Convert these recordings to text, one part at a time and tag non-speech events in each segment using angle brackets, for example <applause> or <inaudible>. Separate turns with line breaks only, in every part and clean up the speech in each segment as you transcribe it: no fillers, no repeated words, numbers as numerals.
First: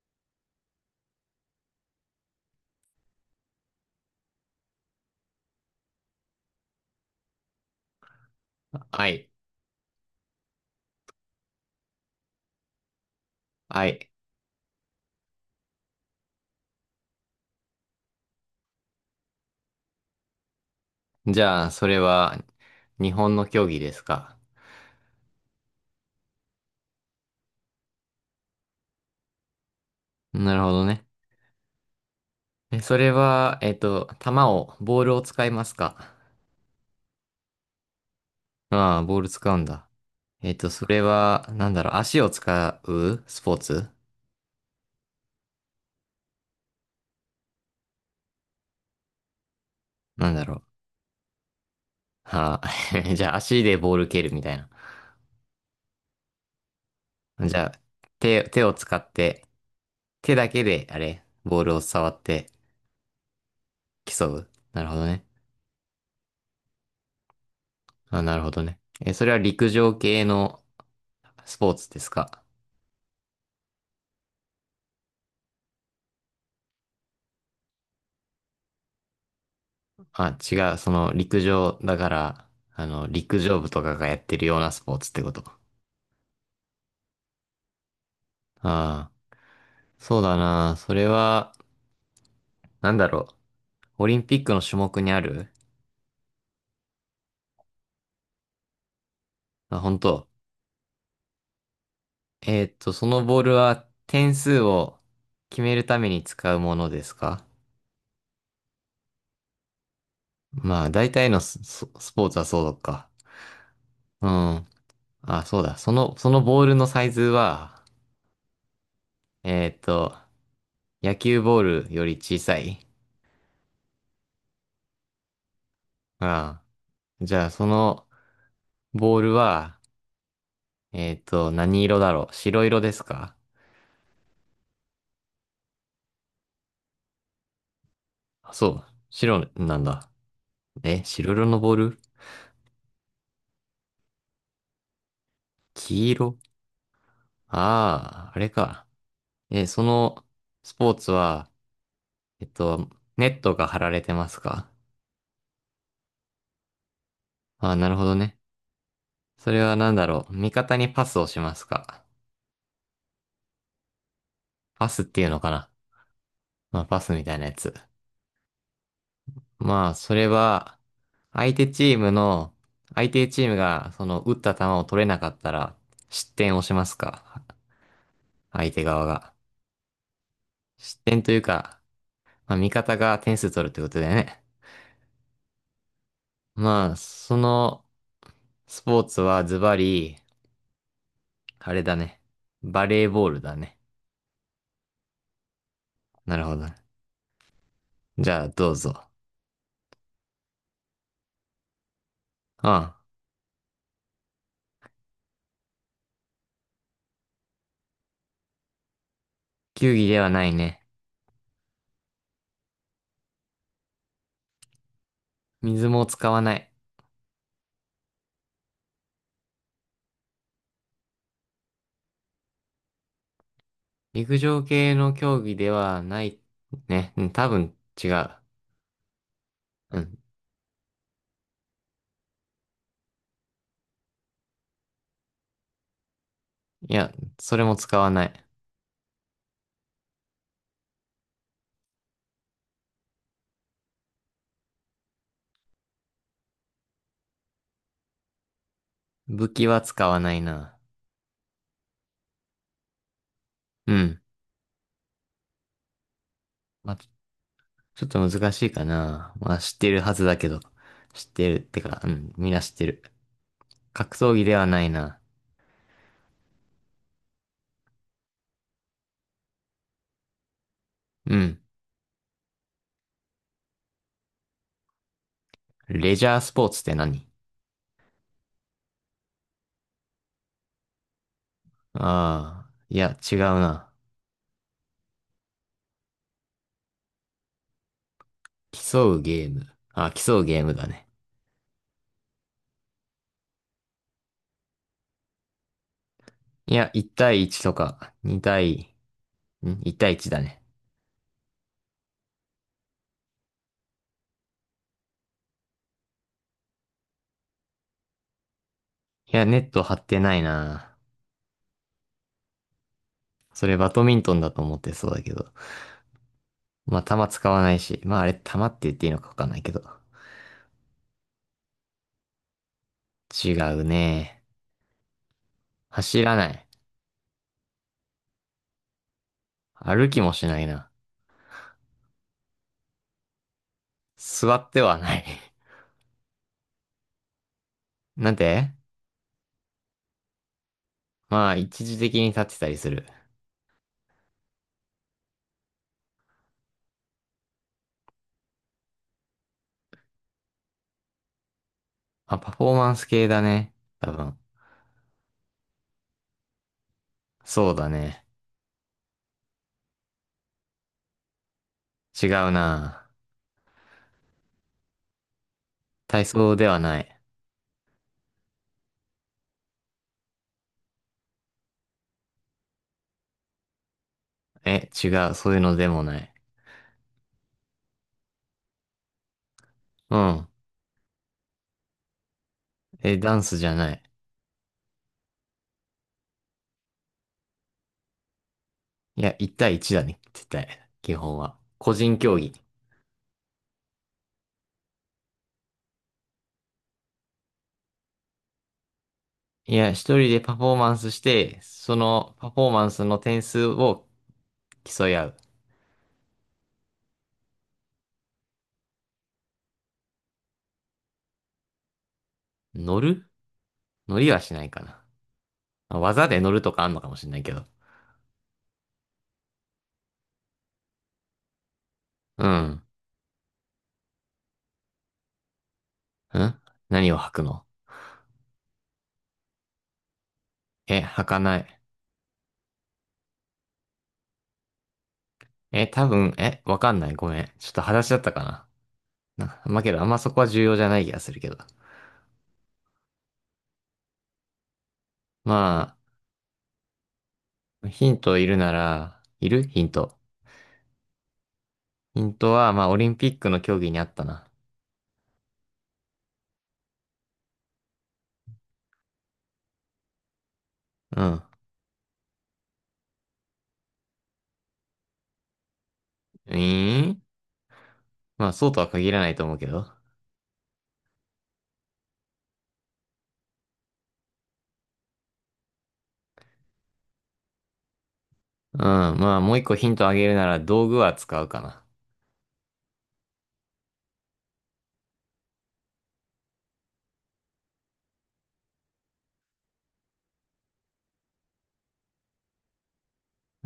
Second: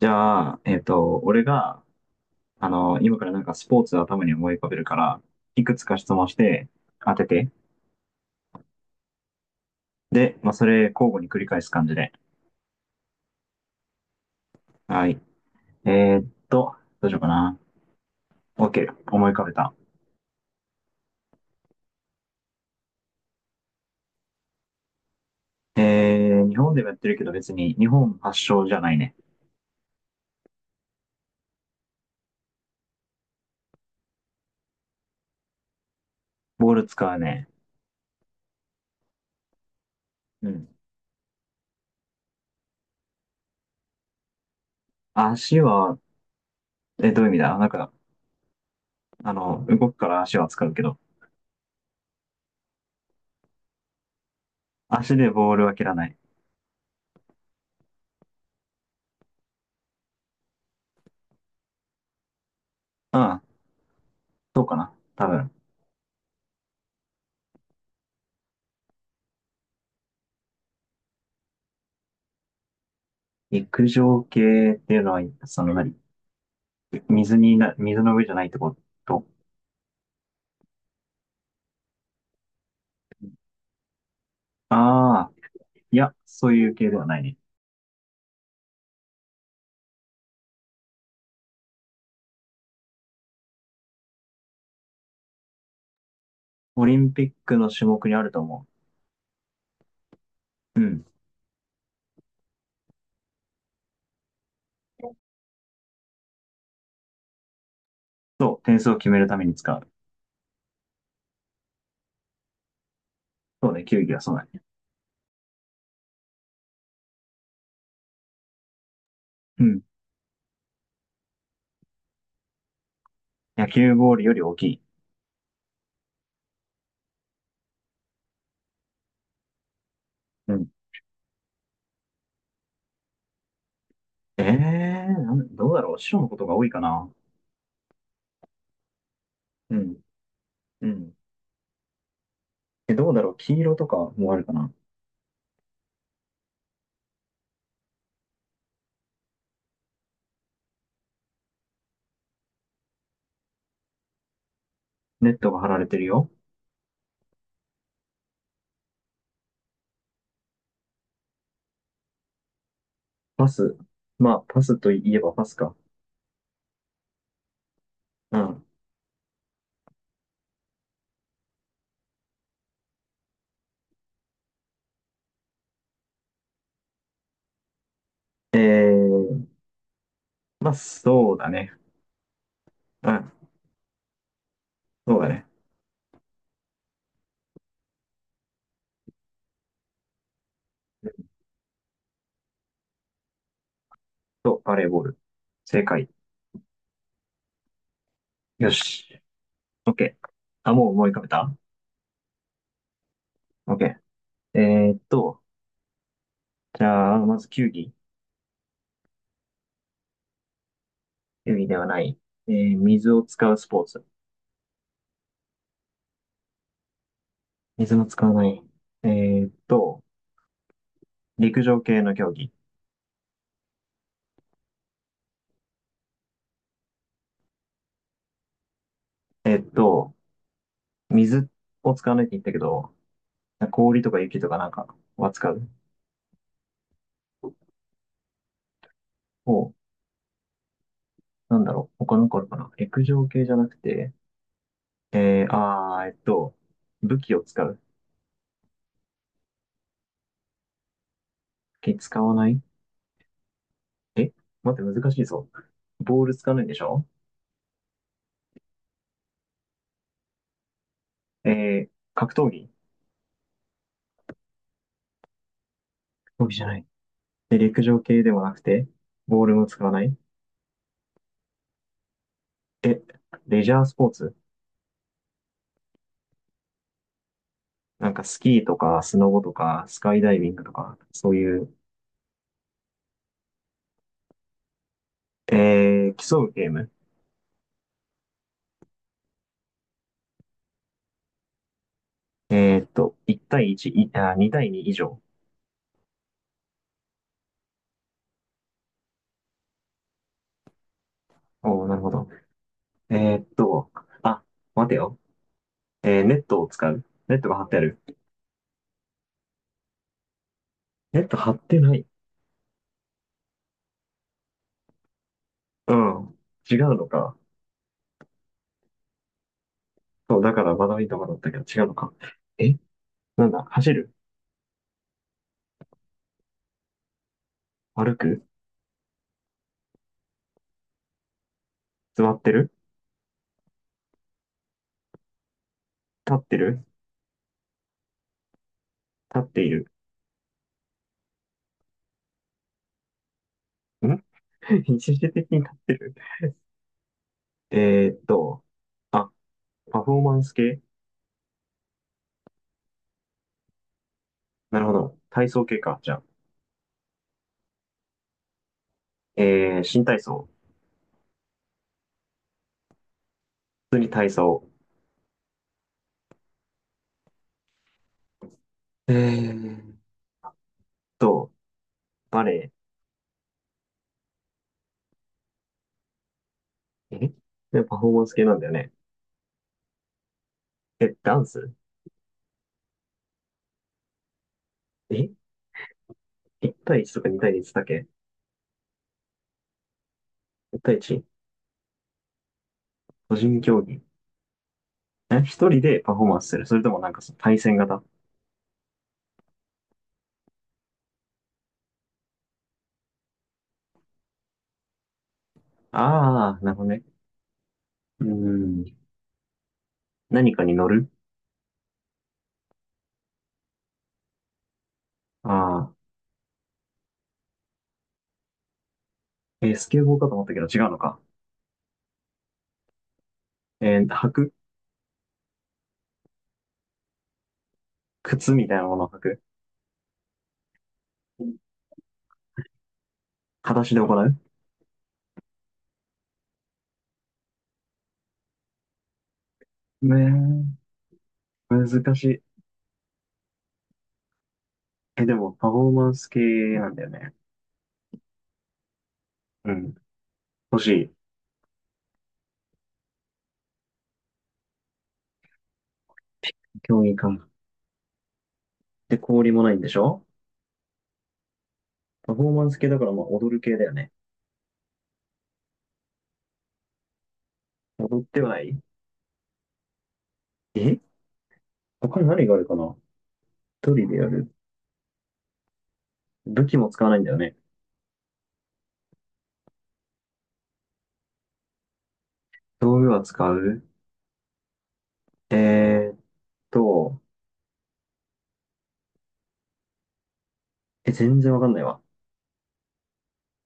じゃあ、俺が、今からなんかスポーツを頭に思い浮かべるから、いくつか質問して当てて。
はい。
で、まあ、それ交互に繰り返す感じで。
はい。
はい。えーっと、どうしようかな。OK、思い浮かべた。
じゃあ、それは、日本の競技ですか？
日本でもやってるけど別に日本発祥じゃないね。
なるほどね。それは、ボールを使いますか？
ボール使うね。
ああ、ボール使うんだ。
うん。
それは、なんだろう、足を使うスポーツ？
足は、どういう意味だ？なんか、動くから
なん
足
だ
は
ろ
使う
う。
けど、
はあ、<laughs> じゃあ、足でボール蹴るみたいな。
足でボールは蹴らない。
じゃあ、手を使って、手だけで、あれ、ボールを触って
うん、
競う。
そうか
なる
な。
ほどね。
多分。
あ、なるほどね。それは陸上系のスポーツですか？
陸上系っていうのは、その何、水にな、水の上じゃないってこと？
あ、違う。その、陸上だから、陸上部とかがやってるようなスポーツって
あ
こ
あー、
と。
いや、そういう系ではないね。
ああ、そうだな。それは、なんだろう。オリンピックの種目にある？
オリンピックの種目にあると思
あ、本当。
う。うん。
そのボールは点数を決めるために使うものですか？
そう、点数を決めるために使う。
まあ、大体のスポーツはそうか。
そうね、球技は
う
そうだね。
ん。あ、そうだ。そのボールのサイズは、
う
えーっ
ん。
と、野球ボールより小さい？
野球ボールより大きい。
ああ。じゃあ、そのボールは、
うん。
何色だろう、白色ですか？
ええー、どうだろう、白のことが多いかな。
あ、そう。白
う
なん
ん。
だ。
う
え、
ん。
白色のボール？
どうだろう、黄色とかもあるかな？
黄色。ああー、あれか。そのスポーツは、えっと、ネットが張られてますか？
ネットが張られてるよ。
ああー、なるほどね。それは何だろう、味方にパスをしますか？
パス。まあ、パス
パ
と
スっ
いえ
ていう
ば
の
パ
か
ス
な？
か。
まあ、パスみたいなやつ。
うん。
まあ、それは、相手チームの、相手チームが、その、打った球を取れなかったら、失点をしますか？
え
相手側が。
ー、まあ、
失点と
そう
いう
だね。
か、まあ、味方
う
が
ん。
点数取るってことだよね。
そうだね。
まあ、そのスポーツはズバリ、あれだね。バレーボールだね。
そう、バレーボール。正解。
なるほどね。じゃあ、
よ
どうぞ。
し。OK。あ、もう思い浮かべた？
うん。
OK。えーっと、じゃあ、まず球技。
球技ではないね。
球技ではない。水を使うスポーツ。
水も使わない。
水も使わない。えーっと、陸上系の競技。
陸上系の競技ではない。ね。うん、多分違う。
えーっ
う
と、
ん。
水を使わないって言ったけど、氷とか雪とかなんかは使う。
いや、それも使わない。
お、なんだろう。他のかあるかな。陸上系じゃなくて、えー、あー、えーっと、武器を使う。
武器は使わないな。
武器使わない？
うん。
え待って、難しいぞ。ボール使わないでし
まあ、
ょ？
ちょっと難しいかな。まあ、知ってるはずだけど。知って
え
る。って
ー、
か、うん。
格闘
みんな
技。
知ってる。格闘技ではないな。
競技じゃない。で、陸上系でもなくて、ボールも使わない。
うん。
で、レジャースポーツ？
レジャースポーツって何？
なんかスキーとか、スノボとか、スカイダイビングとか、そういう、
ああ、いや、違うな。
競うゲーム。
競うゲーム。あ、競うゲームだね。
1対1、いあ、2対2以上。
いや、1対1とか、2対、ん ?1 対1だね。
おー、なるほど。えーっと、あ、待てよ。ネットを使う。ネットが張ってある。
いや、ネット張ってないな。
ネット張ってない。
それバドミントンだと思ってそうだけど。
うん。違う
まあ、
の
球
か。
使わないし。まあ、あれ、球って言っていいのかわかんないけど。
そう、だからバドミントンだったけど違うのか。えなん
違
だ、
う
走る？
ね。走らない。
歩く？
歩きもしないな。
座ってる？
座ってはない。<laughs>
立ってる？
なんて。
立っている？
まあ、一時的に立ってたりする。
ん <laughs> 一時的になってる。<laughs> えーっと、あ、パフォーマンス系？
あ、パフォーマンス系だね。多分。
なるほど。体操系か。じゃあ、
そうだね。
新体操。
違うな。
普通に体操。
体操ではない。
えーっと、バレ
え、違う。そういうのでもない。
エ。で、パフォーマンス系なんだよね。
うん。
え、ダンス？
え、ダンスじゃない。
え？ 1 対1とか2対1だっけ？
いや、1対1だね。絶対。
1 対
基
1？
本は。個人競技。
個人競技。え、一人でパフォーマンスする？それともなんか、その対戦型？
いや、一人でパフォーマンスして、そのパフォーマンスの点数を競い合う。
ああー、なるほどね。うーん。何かに乗る？
乗る？乗りはしないかな。
ああ
まあ、技で乗るとかあんのかもしれないけど。
ー。スケボーかと思ったけど違うのか。
うん。
履く？
ん。何を履くの？
靴みたいなものを履く
え、履かない。
形で行う？
え、多分、わかんない。ごめん。ちょっと裸足だったかな。な。まあけど、あんまそこは重要じ
ね
ゃない気がするけど。
え、難しい。でも、
ま
パフォーマンス系なんだよね。
あ、ヒントいるなら、いる
う
ヒン
ん。
ト。
欲しい。
ヒントは、まあ、オリンピックの競技にあったな。
競技か。で、氷もないんでしょ？
うん。
パフォーマンス系だから、まあ、踊る系だよね。
ええ
踊って
ま
は
あ、
な
そう
い？
とは限らないと思うけど。
え他に何があるかな？一人でやる。武器も使わないんだよね。
うん。まあ、もう一個ヒントあげるなら、道具は使うかな。
道具は使う？えーっと、全然わかんないわ。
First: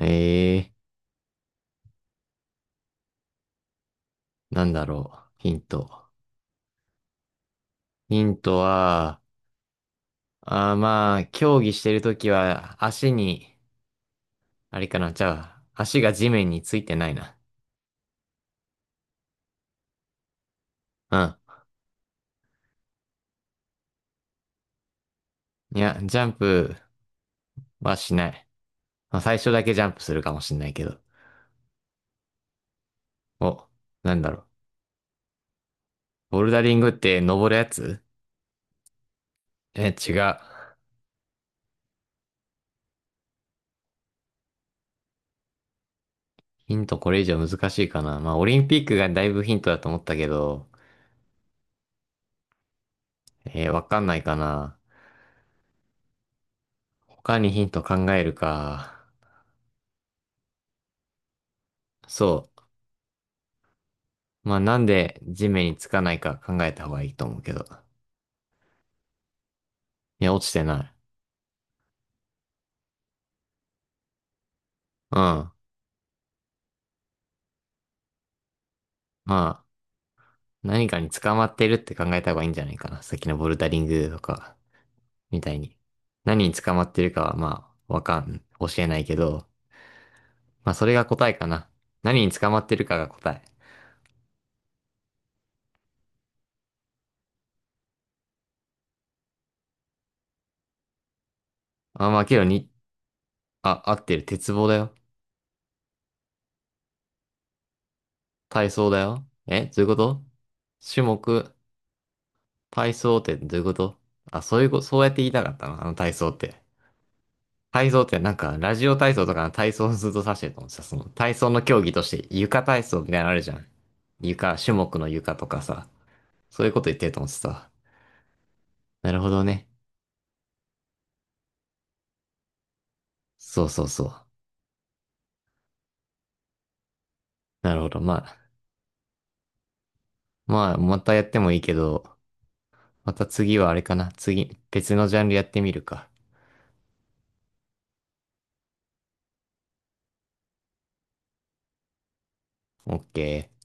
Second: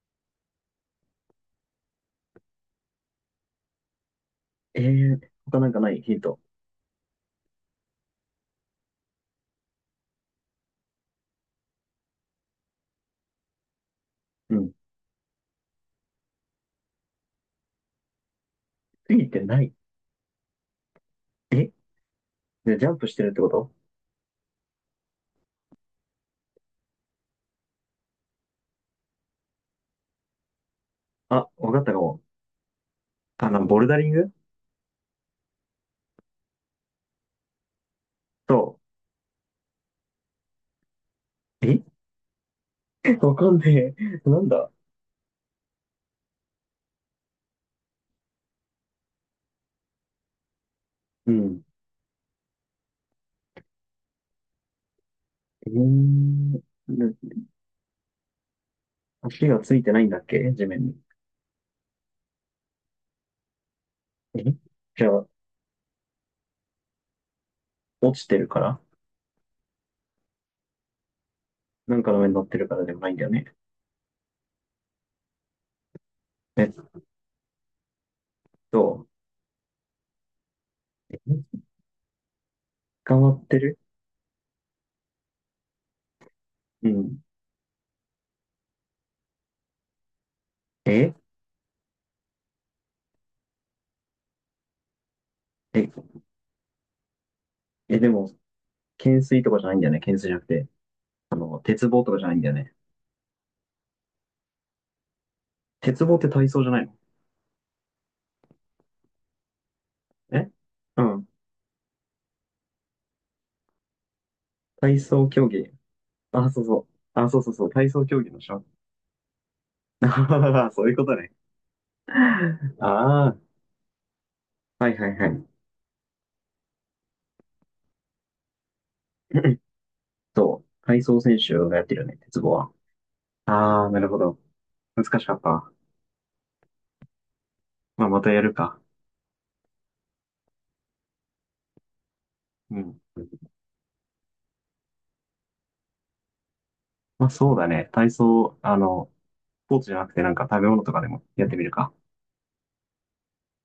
えなん
え
だろ
ー、
う。ヒ
他
ン
なんかない
ト。
ヒント。
ヒントは、まあ、競技してるときは、足に、
うん。
あれかな、じゃあ、足が地面についてないな。
ついてない。
うん。
えで、ジャンプしてるってこと？
いや、ジャンプはしない。まあ、最初だけジャンプするかもしんないけど。
あ、わかったかも。
お、
ボルダリン
なん
グ
だろう。ボルダリングって登るやつ？
と、
え、違う。
え <laughs> わかんねえ。なんだ？
ヒントこれ以上難しいかな。まあ、オリンピックがだいぶヒントだと思ったけど、
うん。
わかんないかな。
えー、な
他にヒント考えるか。
足がついてないんだっけ地面に。
そ
え
う。まあ、なん
じゃ
で
あ、
地面につかないか考えた方がいいと思うけど。
落ちてるから？
いや、落ちてない。
なんかの上に乗ってるからでもないんだよね。
うん。
えっと、
まあ、何かに
え
捕まってるって考えた方がいいんじゃないかな。さ
捕
っき
ま
の
っ
ボル
て
ダ
る？
リングとか、みたいに。何に捕ま
う
ってる
ん。
かは、まあ、わかん、教えないけど、まあ、それが
え
答えかな。何に捕まってるかが答え。
え、でも、懸垂とかじゃないんだよね。懸垂じゃなくて。鉄棒
まあ、
とか
ま
じ
あ、
ゃない
け
ん
ど
だよ
に、
ね。
あ、合ってる。鉄棒だよ。
鉄棒って体操じゃないの？
体操だよ。え、どういうこと？
えう
種
ん。
目、体操ってどういうこと？あ、そういうこ、
体
そうやって
操
言いた
競
かった
技。
の、あの体操っ
あ、そ
て。
うそう。あ、そうそうそう。体
体操
操
って
競技
なん
のし
か、
ょ
ラジオ体操とかの体操を
<laughs> あ
ずっと指
は
して
は
ると思っ
は <laughs>
てた。
そういう
そ
こ
の
とね。
体操の競技として、床
<laughs>
体操みたいな
あ
のあ
あ、
るじゃん。床、種
はい
目
は
の
いは
床
い。
とかさ。そういうこと言ってると思ってた。なるほどね。
そう。体操選手がやってるよね、鉄棒は。
そう
あ
そう
あ、な
そ
るほ
う。
ど。難しかった。
なるほど。
まあ、ま
ま
た
あ、
やるか。
まあ、またやってもいいけど、
うん。
また次はあれかな。次、別のジャンルやってみるか。
まあ、そうだね。体操、スポーツじゃなくてなんか食べ物とかでもやってみるか。
オッケー。